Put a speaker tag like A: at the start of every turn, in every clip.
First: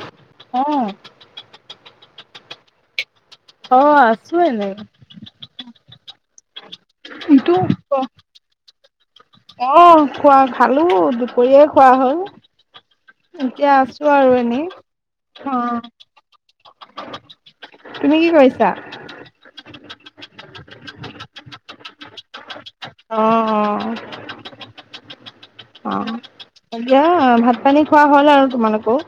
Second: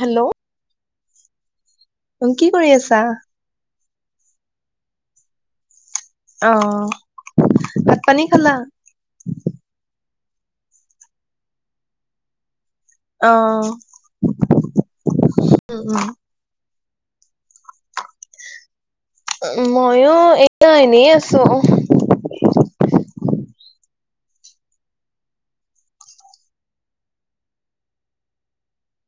A: Hello
B: অ'।
A: [unintelligible] কি কৰি আছা?
B: অ' আছোঁ এনেই।
A: অ ভাত পানী খালা?
B: [unintelligible] অহ খোৱা খালোঁ, দুপৰীয়াই খোৱা
A: অ
B: হ'ল। এতিয়া আছোঁ আৰু এনেই,
A: উম
B: অ'।
A: উম।
B: তুমি কি কৰিছা?
A: মইও এতিয়া এনেই আছোঁ।
B: অ
A: [inaudible]
B: অ' এতিয়া ভাত পানী খোৱা হল আৰু তোমালোকেও?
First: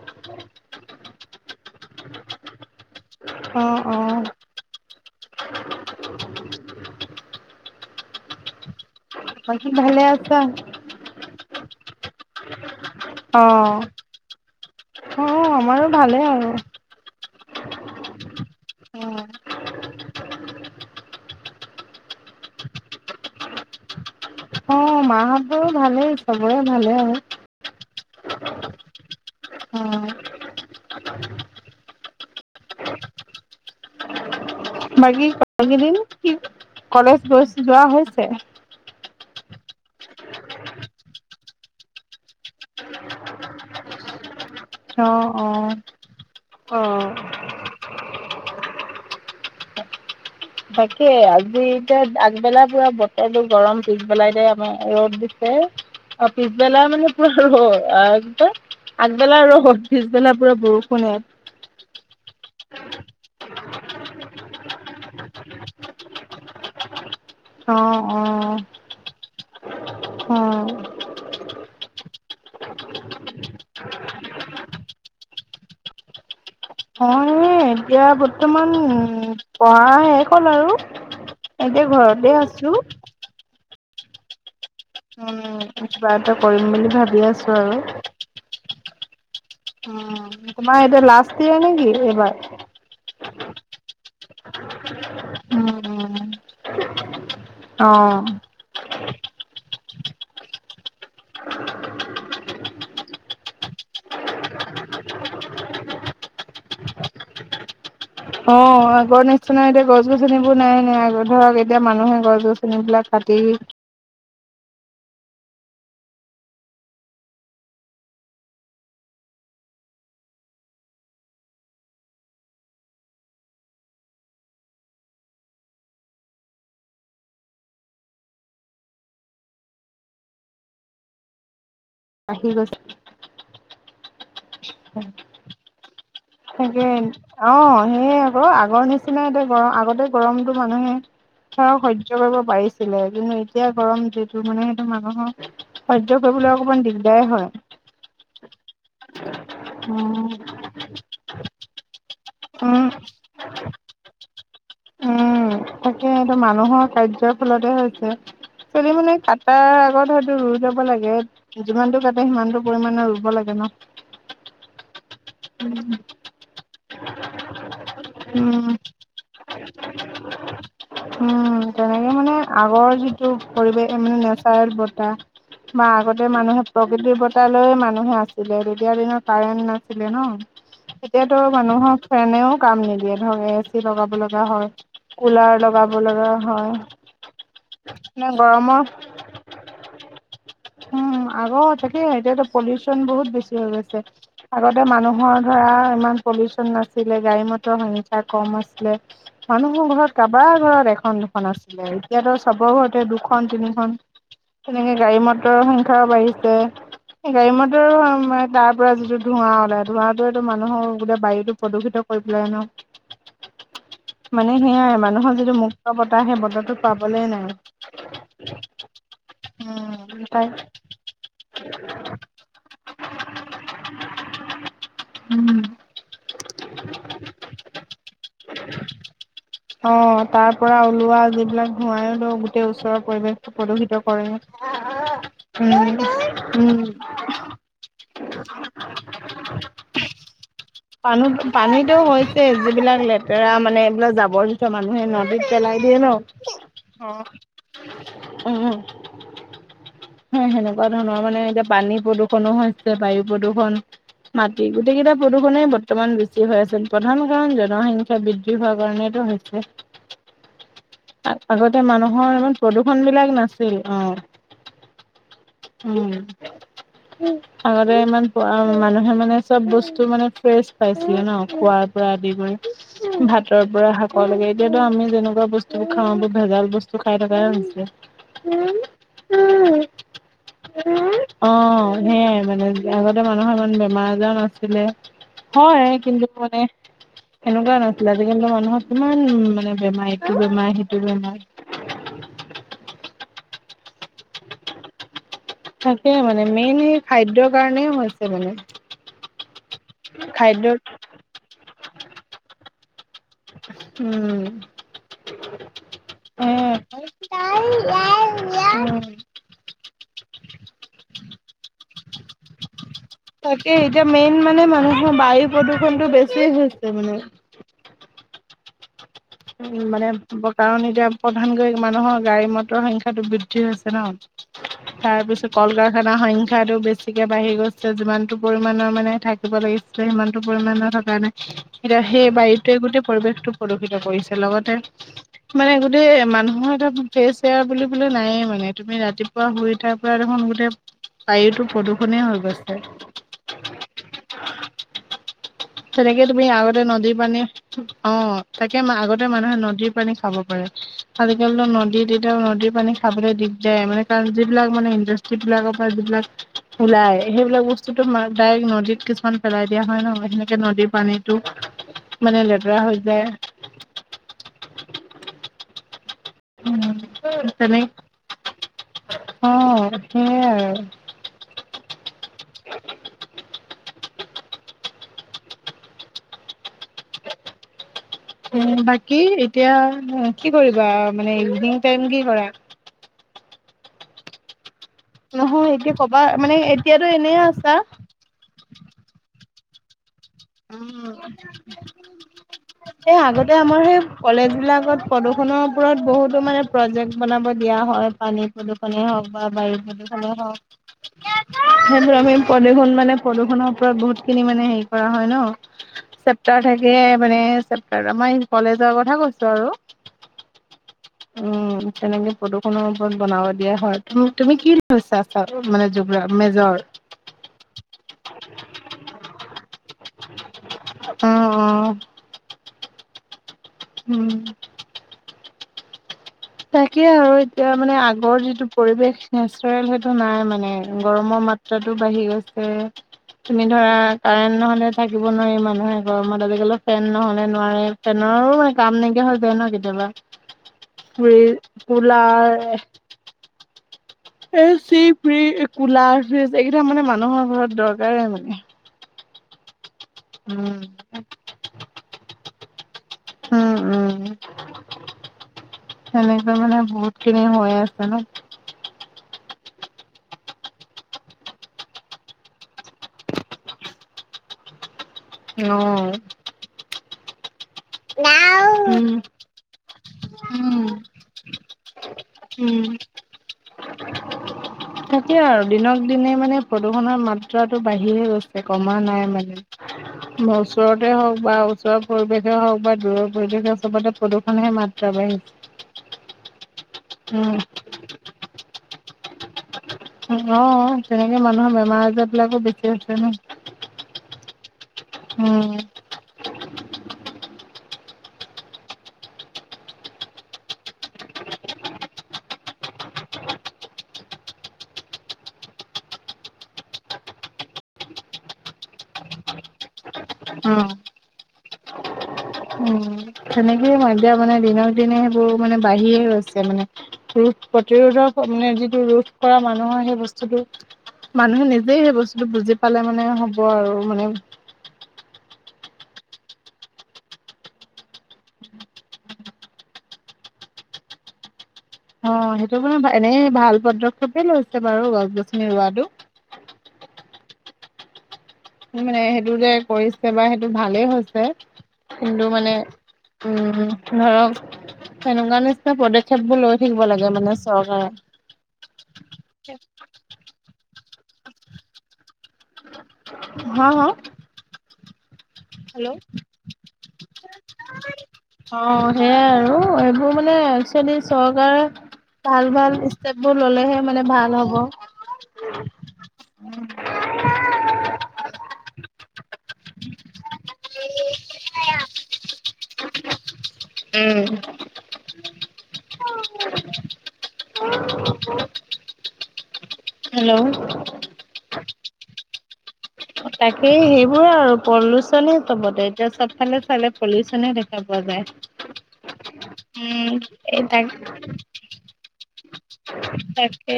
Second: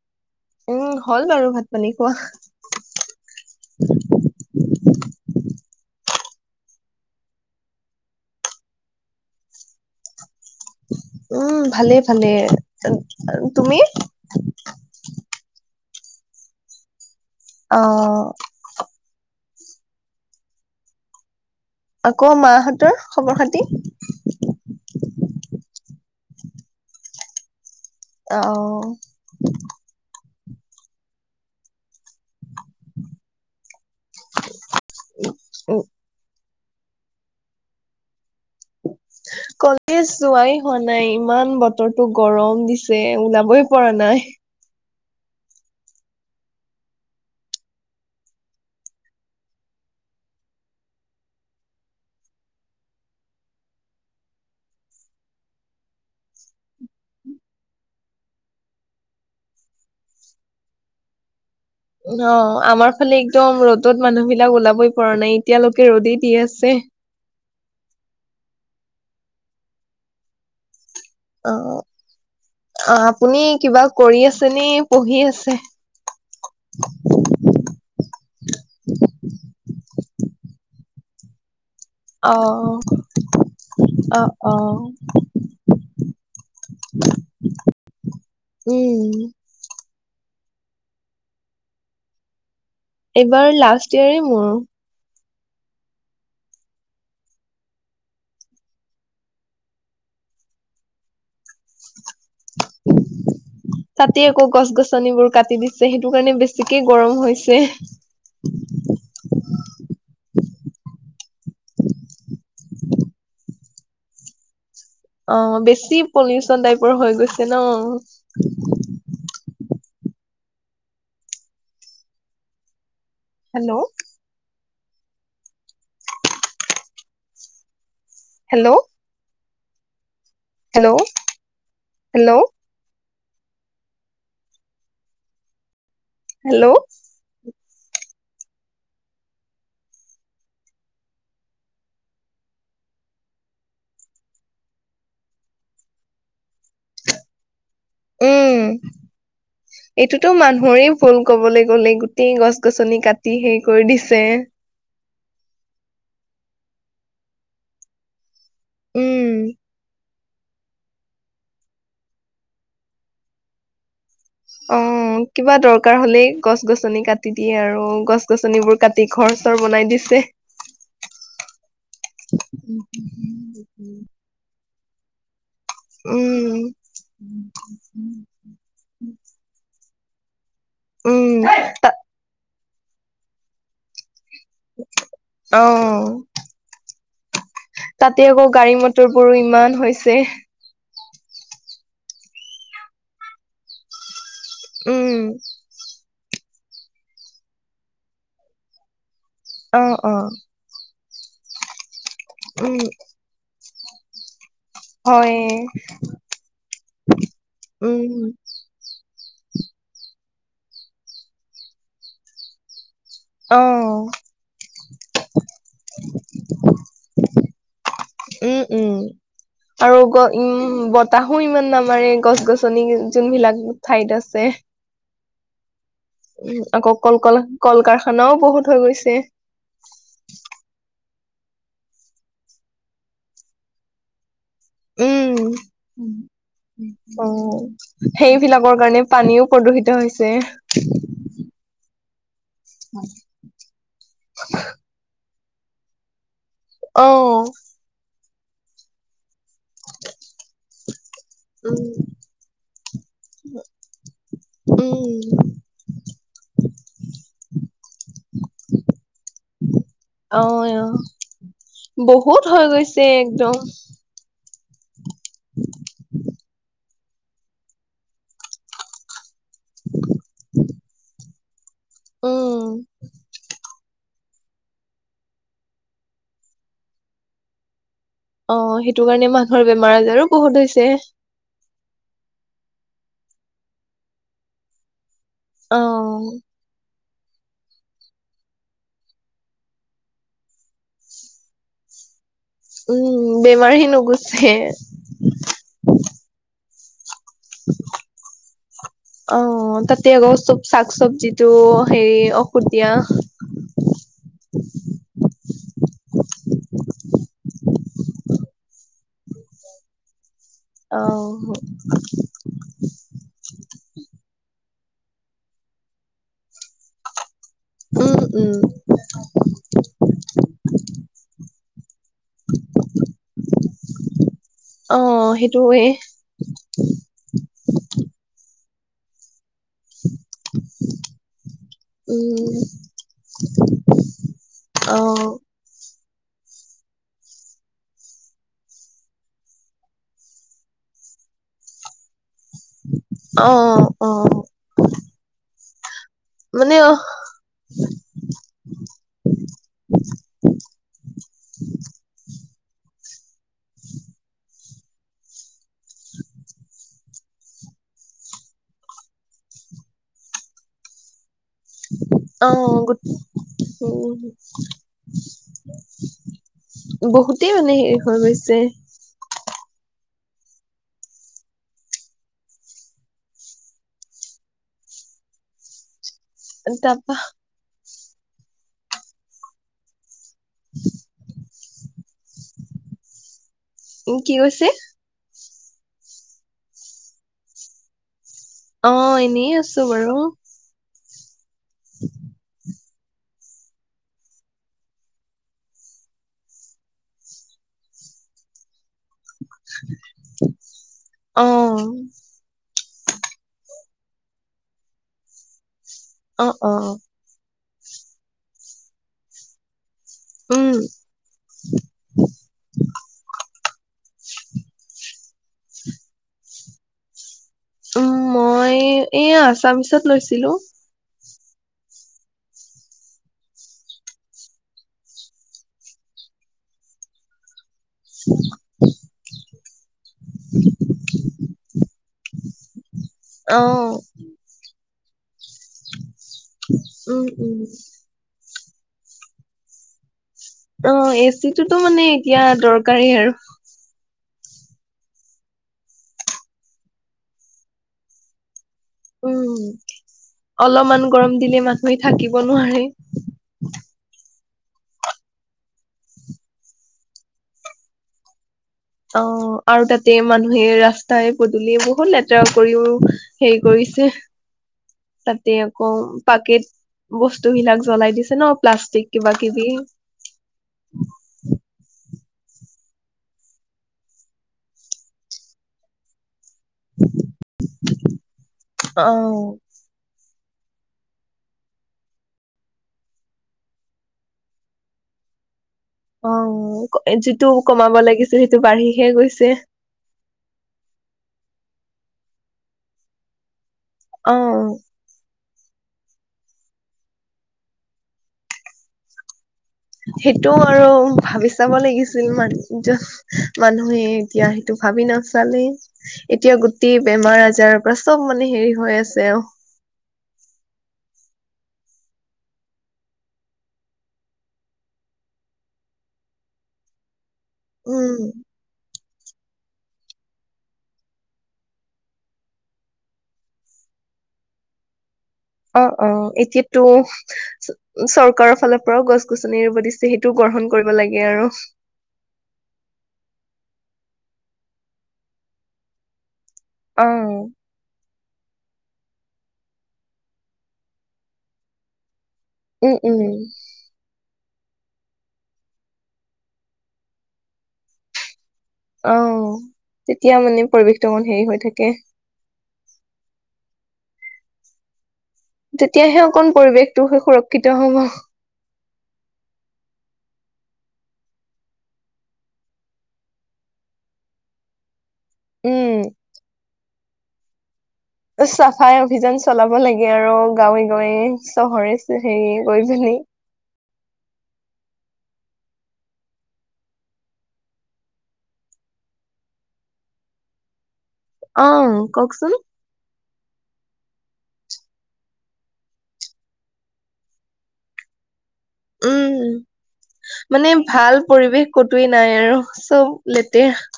A: উম হ'ল বাৰু ভাত পানী খোৱা।
B: অ' অ'। বাকি ভালে আছা?
A: উম, ভালে ভালে।
B: অ'
A: তুমি?
B: অ আমাৰো ভালেই আৰু।
A: অ'।
B: উম।
A: আকৌ মা হঁতৰ খবৰ খাতি?
B: অ মাহঁতৰো ভালেই চবৰে ভালে আৰু।
A: আও।
B: উম।
A: [inaudible]
B: বাকী
A: উ
B: বাকদিন কি কলেজ গৈ যোৱা হৈছে? [unintelligible]
A: [inaudible] কলেজ যোৱাই হোৱা নাই ইমান বতৰটো গৰম দিছে ওলাবই পৰা নাই।
B: অ' অ' অ'। বাকি আজি এতিয়া আগবেলা পুৰা বতৰটো গৰম, পিছবেলা এতিয়া আমাৰ ৰ'দ দিছে। [unintelligible] পিছবেলা মানে পুৰা ৰ'দ অ কি কয় আগবেলা ৰ'দ, পিছবেলা পুৰা বৰষুণ ইয়াত।
A: অ আমাৰ ফালে একদম ৰ'দত মানুহ বিলাক ওলাবই পৰা নাই এতিয়ালৈকে ৰ'দেই দি আছে।
B: অ' অ'। অ'।
A: অ' আপুনি কিবা কৰি আছে নে পঢ়ি আছে?
B: অ এতিয়া বৰ্তমান পঢ়া শেষ হল আৰু। এতিয়া ঘৰতে আছোঁ।
A: অ', অ' অ'।
B: উম কিবা এটা কৰিম বুলি ভাবি আছোঁ আৰু।
A: উম।
B: উম তোমাৰ এতিয়া লাষ্ট ইয়াৰ নেকি এইবাৰ?
A: এইবাৰ লাষ্ট ইয়েৰে মোৰ।
B: উম অম [inaudible] অ'
A: [inaudible] তাতে আকৌ গছ গছনিবোৰ কাটি দিছে। সেইটো কাৰণে বেছিকে গৰম হৈছে।
B: অ' আগৰ নিচিনা এতিয়া গছ গছনিবোৰ নাই নাই। আগত ধৰক এতিয়া মানুহে গছ গছন বিলাক কাটি। উ
A: অ' বেছি পলিউচন টাইপৰ হৈ গৈছে ন? হেল্লো' হেল্লো' হেল্লো'
B: আহি গৈছে।
A: হেল্ল'।
B: তাকে অ' সেই আক আগৰ নিচিনা এ গৰম আগতে গৰমতটো মানুহে সেয়াও সহ্য কৰিব পাৰিছিলে কিন্তু এতিয়া গৰম যিটো মানে সেইটো মানুহক সহ্য কৰিবলৈ। অকমান দিগদাৰে হয়।
A: উম,
B: উম
A: এইটোতো মানুহৰে ভুল ক'বলৈ গ'লে, গোট টেই
B: উম
A: গছ-গছনি কাটি শেষ কৰি দিছে।
B: উম
A: [inaudible]
B: তাকে সেইটো মানুহৰ কাৰ্যৰ ফলতে হৈছে। নি
A: উম।
B: কাটাৰ আগত হয়তটো ৰুই লব লাগে। যিমানটো কাটা সিমানটো পৰিমানৰ ৰুব লাগে। [unintelligible]
A: অ', কিবা দৰকাৰ হ'লেই গছ গছ গছনি কাটি দিয়ে আৰু গছ
B: উম
A: গছনিবোৰ কাটি ঘৰ চৰ বনাই দিছে।
B: উম তেনেকে মানে আগৰ যিটো পৰিৱেশ মানে নেচাৰেল বতাহ, বা আগতে মানুহে প্ৰকৃতিৰ বতাহ লৈয়ে
A: উম।
B: মানুহে আছিলে তেতিয়া দিনৰ কাৰেণ্ট না ছিলে ন
A: উম
B: এতিয়াতো
A: তা
B: মানুহক ফেনেও কাম নিদিয়ে ধৰ এ চি লগাব লগা হয়
A: অ
B: কুলাৰ লগাব লগা হয়।
A: তাতে
B: মানে
A: আকৌ গাড়ী
B: গৰমৰ
A: মটৰ বোৰো ইমান হৈছে।
B: উম আগৰ তাকে এতিয়াটো পলিউচন বহুত বেছি হৈ গৈছে। আগতে
A: উম
B: মানুহৰ ধৰা ইমান পলিউচন নাছিলে গাড়ী মটৰ সংখ্যা কম আছিলে।
A: অ
B: মানুহৰ
A: অ
B: ঘৰত কাবাৰ ঘৰত এখন দুখন আছিলে, এতিয়াতো চবৰ
A: উম
B: ঘৰতে দুখন তিনিখন, তেনেকে গাড়ী
A: হয়
B: ম টৰৰ সংখ্যাও বাঢ়িছে, এই গাড়ী
A: উম
B: মটৰো তাৰ পৰা যিটো ধোৱা ওলাই ধোৱাটো। ৱে টো মানুহৰ গোটেই বায়ুটো প্ৰদূষিত কৰি পেলাই ন।
A: অ
B: মানে সেয়াই মানুহৰ যিটো মুক্ত বতাহ সেই বতাহটো পাবলৈ নাই।
A: উম উম আৰু গ
B: উম তাই
A: উম বতাহো ইমান নামাৰে গছ-গছনি যোনবিলাক ঠাইত আছে।
B: উম।
A: উ আকৌ কল ক কল কাৰখানাও বহুত হৈ গৈছে।
B: অ তাৰ পৰা ওলোৱা যিবিলাক ধোঁৱাইটো গোটেই ওচৰৰ পৰিৱেশটো প্ৰদূষিত কৰে।
A: উম
B: উম উম
A: অ' সেইবিলাকৰ কাৰণে পানীও প্ৰদূষিত হৈছে।
B: পানী পানীটোও হৈ ছেই যিবিলাক লেতেৰা মানে এইবিলাক যাবৰ যুথৰ মানুহে নদীত পেলাই দিয়ে ন,
A: অ
B: অহ, উম। সেনেকুৱা ধৰণৰ মানে এতিয়া
A: উম
B: পানী প্ৰদূষণো হৈছে। বায়ু প্ৰদূৰষণ মাটি গোটেই কেইটা
A: উম
B: প্ৰদূষনে বৰ্তমান বেছি হৈ আছে, প্ৰধান কাৰণ জনসংখ্যা বৃদ্ধি হোৱাৰ কাৰণেটো হৈছে।
A: অ
B: আগতে মানুহৰ
A: বহুত
B: ইমান
A: হৈ
B: প্ৰদূৰ্ষণ
A: গৈছে
B: বিলাক
A: একদম
B: নাছিল। অ' উম আগতে ইমান প মানুহে মানে চব বস্তু মানে ফ্ৰেছ পাইছিলে ন খোৱাৰ পৰা আদি
A: উম
B: কৰি ভাতৰ পৰা শাকৰ লৈকে, এতিয়াতো আমি যেনেকুৱা বস্তু খাওঁ ব ভেজাল বস্তু খাই থকাই হৈছে।
A: অ সেইটো কাৰণে মানুহৰ বেমাৰ আজাৰো বহুত হৈছে।
B: সেয়াই মানে আগতে মানুহৰ ইমান বেমাৰ আজাৰ নাছিলে।
A: অ
B: হয়, কিন্তু মানে সেনেকুৱা নাছিলে, আজিকালিটো মানুহৰ কিমান মানে বেমাৰ ইটো বেমাৰ সিটো বেমাৰ।
A: উম বেমাৰে নুগুছে।
B: তাকে মানে মেইন এই খাদ্যৰ কাৰণে হৈছে মানে।
A: অ তাতে আকৌ চব
B: খাদ্যত
A: শাক চবজিটো হেৰি ঔষধ দিয়া।
B: উম। [unintelligible]
A: অ
B: তাকে এতিয়া মেইন মানে মানুহ ৰ বায়ু প্ৰদূষণটো বেছি হৈছে মানে।
A: উম উম
B: উ মানে কাৰণ এতিয়া প্ৰধানকৈ মানুহৰ গাড়ী মটৰৰ সংখ্যাটো বৃদ্ধি হৈছে ন।
A: অ
B: তাৰ পিছত কল
A: সেইটোৱে
B: কাৰখানাৰ সংখ্যাটো বেছিকে বাঢ়ি গৈছে যিমানতটো পৰি- ৰ মানে থাকে। লাগিছিলে সিমানতো পৰিমণ ন থকা নাই এতিয়া সেই
A: উম
B: বায়ুটোৱে গোটেই পৰিৱেশটো প্ৰদূষিত কৰিছে । লগতে
A: অ
B: মানে গো- মানুহৰ এটা ফ্ৰেচ এয়াৰ বুলি বোলে নাইয়ে মানে তুমি ৰাতিপুৱা শুই উঠাৰ পৰা দেখোন বোলে, বায়ুতো প্ৰদূষণে হৈ গৈছে।
A: আহ অ
B: তেনেকে তুমি
A: মানে
B: আগতে
A: অ
B: নদীৰ পানী অ তাকে আগতে- মানুহে নদীৰ পানী খাব পাৰে আজিকালি নদী তেতিয়া নদীৰ পানী খাবলৈ দিদ- দ মানে কাৰণ যিবিলাক মানে ইণ্ডাষ্ট্ৰ্ৰী বিলাকৰ পৰা যিবিলাক ওলাই- সেইবিলাক বস্তুতো ডাইৰেক্ট নদীত কিছুমান পেলাই দিয়া হয় ন সেনেকে নদীৰ পানীত।
A: অ গ উ
B: উ তেনে
A: গৈছে
B: অ সেইয়াই আৰু
A: এ তাৰ পৰা
B: উ বাকী এতিয়া। কি কৰিবা মানে ইভিনিং টাইম কি কৰা?
A: উম কি হৈছে?
B: নহয় এতিয়া কবা মানে এতিয়াতো এনে আছা?
A: অ এনে আছো বাৰু।
B: উম
A: [inaudible]
B: আগতে আমাৰ সেই কলেজ বিলাকত প্ৰদূষনৰ ওপৰত বহুতো মানে প্ৰজেক্ট বনাব দিয়া। হয় পানী [unintelligible] নে হওক বা বায়ু প্ৰদূষনে হওক
A: অ
B: সেইটো আমি প্ৰদূষণ মানে প্ৰদূষণৰ- বহুতখিনি মানে হেৰি কৰা হয় ন
A: অ
B: চেপ্টাৰ
A: অ
B: থাকে মানে আমাৰ কলেজৰ কথা কৈছো আৰু।
A: উম
B: উম তেনেকে প্ৰদূষণৰ ওপৰত বনাব দিয়া হয় তুম তুমি কি লৈছা? মানে জোগ মেজৰ।
A: উম মই এই আছামিছত লৈছিলো।
B: উ উ উম তাকে আৰু এতিয়া মানে আগৰ যিটো পৰিবেশ নেচাৰেল হয়। নাই মানে গৰমৰ মাত্ৰাতটো বাঢ়ি গৈছে। তুমি
A: অ
B: ধৰা কাৰেন্ট নহলে। থাকিব নোৱাৰি মানুহে গৰমত আজিকালি ফেন
A: উম,
B: নহলে
A: উম,
B: নোৱাৰে ফেনৰো মানে - কাম নাইকিয়া হৈ যায় ন কেতিয়াবা।
A: অ', এ
B: কু
A: চিটোতো মানে এতিয়া
B: কোলাৰ।
A: দৰকাৰী আৰু
B: A C fridge cooler fridge এইকেইটা মানে মানুহৰ ঘৰত দৰকাৰে মানে।
A: উম। অলপমান
B: উম।
A: গৰম দিলে মানুহে থাকিব নোৱাৰে।
B: এনেকুৱা মানে বহুত খিনি হৈ আছে ন।
A: অঁ আৰু তাতে মানুহে ৰাস্তাই পদূলিয়ে বহুত লেতেৰা কৰিওঁ হেৰি কৰিছে। তাতে আকৌ
B: অ',
A: পাকেট বস্তু। তহিলাক জ্বলাই দিছে ন প্লাষ্টিক
B: উম,
A: কিবা কিবি।
B: উম, উম তাকে আৰু দিনক, দিনে মানে। প্ৰদূষণৰ মাত্ৰাটো বাঢ়িয়ে গৈছে কমা নাই
A: অ'।
B: মানে। ওচৰতে হওঁক বা ওচৰৰ পৰিৱেশ। হওঁক বা দূৰৰ পৰিৱেশ চবতে প্ৰদূষণহে মাত্ৰা বাঢ়িছে।
A: অঁ যিটো
B: উম,
A: কমাব লাগিছে সেইটো বাঢ়ি হে গৈছে।
B: অঁ, তেনেকে মানুহৰ বেমাৰ আজাৰ বিলাকো বেছি হৈছে ন।
A: অ',
B: উম।
A: সেইটো আৰু ভাবি চাব লাগিছিল। মানুহে জাটচ্ মানুহে এতিয়া সেইটো ভাবি নাচালেই। এতিয়া গোটেই বেমাৰ আজাৰৰ পৰা চব মানে হেৰি হৈ আছে অঁ।
B: অঁ। দিয়া মানে দিনক দিনে সেইবোৰ মানে বাঢ়িয়ে গৈছে মানে। পুৰুষ
A: উম।
B: প্ৰতিৰোধৰ মানে যিটো ৰোধ কৰা মানুহৰ সেই বস্তুটো মানুহে নিজেই সেই বস্তুটো বুজি পালে মানে হ'ব আৰু মানে।
A: অঁ অঁ এতিয়াতো চৰকাৰৰ ফালৰ পৰাও গছ গছনি ৰুব দিছে। সেইটো গ গ্ৰহণ কৰিব লাগে আৰু।
B: অঁ সেইটো মানে এনে ভাল পদক্ষেপে লৈছে বাৰু গছ গছনি ৰোৱাটো।
A: অঁ।
B: মানে সেইটো যে কৰিছে বা সেইটো ভালেই হৈছে। কিন্তু মানে, উম ধৰক। তেনেকুৱা নিচিনা পদক্ষেপ বোৰ লৈ থাকিব লাগে মানে চৰকাৰে।
A: অঁহ, তেতিয়া মানে পৰিৱেশটো অকমান হেৰি হৈ থাকে।
B: হাঁ হাঃ।
A: তেতিয়াহে অকণ পৰিৱেশটো সু সুৰক্ষিত হব।
B: অঁ সেয়াই আৰু এইবোৰ মানে একচুৱেলি চৰকাৰে ভাল ভাল ষ্টেপ বোৰ ললেহে মানে ভাল হ'ব।
A: উম।
B: [unintelligible]
A: চফাই অভিযান চলাব লাগে আৰু গাঁৱে গাঁৱে চহৰে হেৰি গৈ কিনি। [inaudible]
B: উম। [unintelligible] হেল্ল'।
A: অঁহ কওঁকচোন?
B: তাকেই সেইবোৰ আৰু পলিউচনে চবতে। এতিয়া চবফালে চালে পলিউচনে দেখা পোৱা যায়।
A: উম।
B: উম
A: মানে
B: এই তাক
A: ভাল পৰিৱেশ কটোৱে নাই আৰু। চব লেতেৰা
B: তাকে।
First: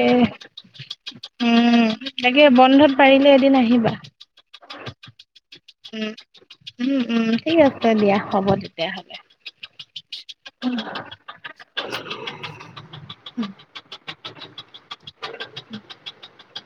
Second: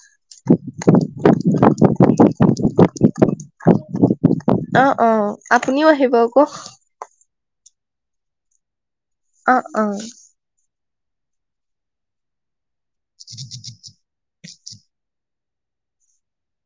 B: উম তাকে বন্ধত পাৰিলে এদিন আহিবা।
A: অঁ অঁ আপুনিওঁ
B: উম
A: আহিব আকৌ।
B: উম উম ঠিক দিয়া হ'ব তেতিয়াহ'লে।
A: অঁ অঁ।
B: [unintelligible]
A: [unintelligible]
B: [unintelligible]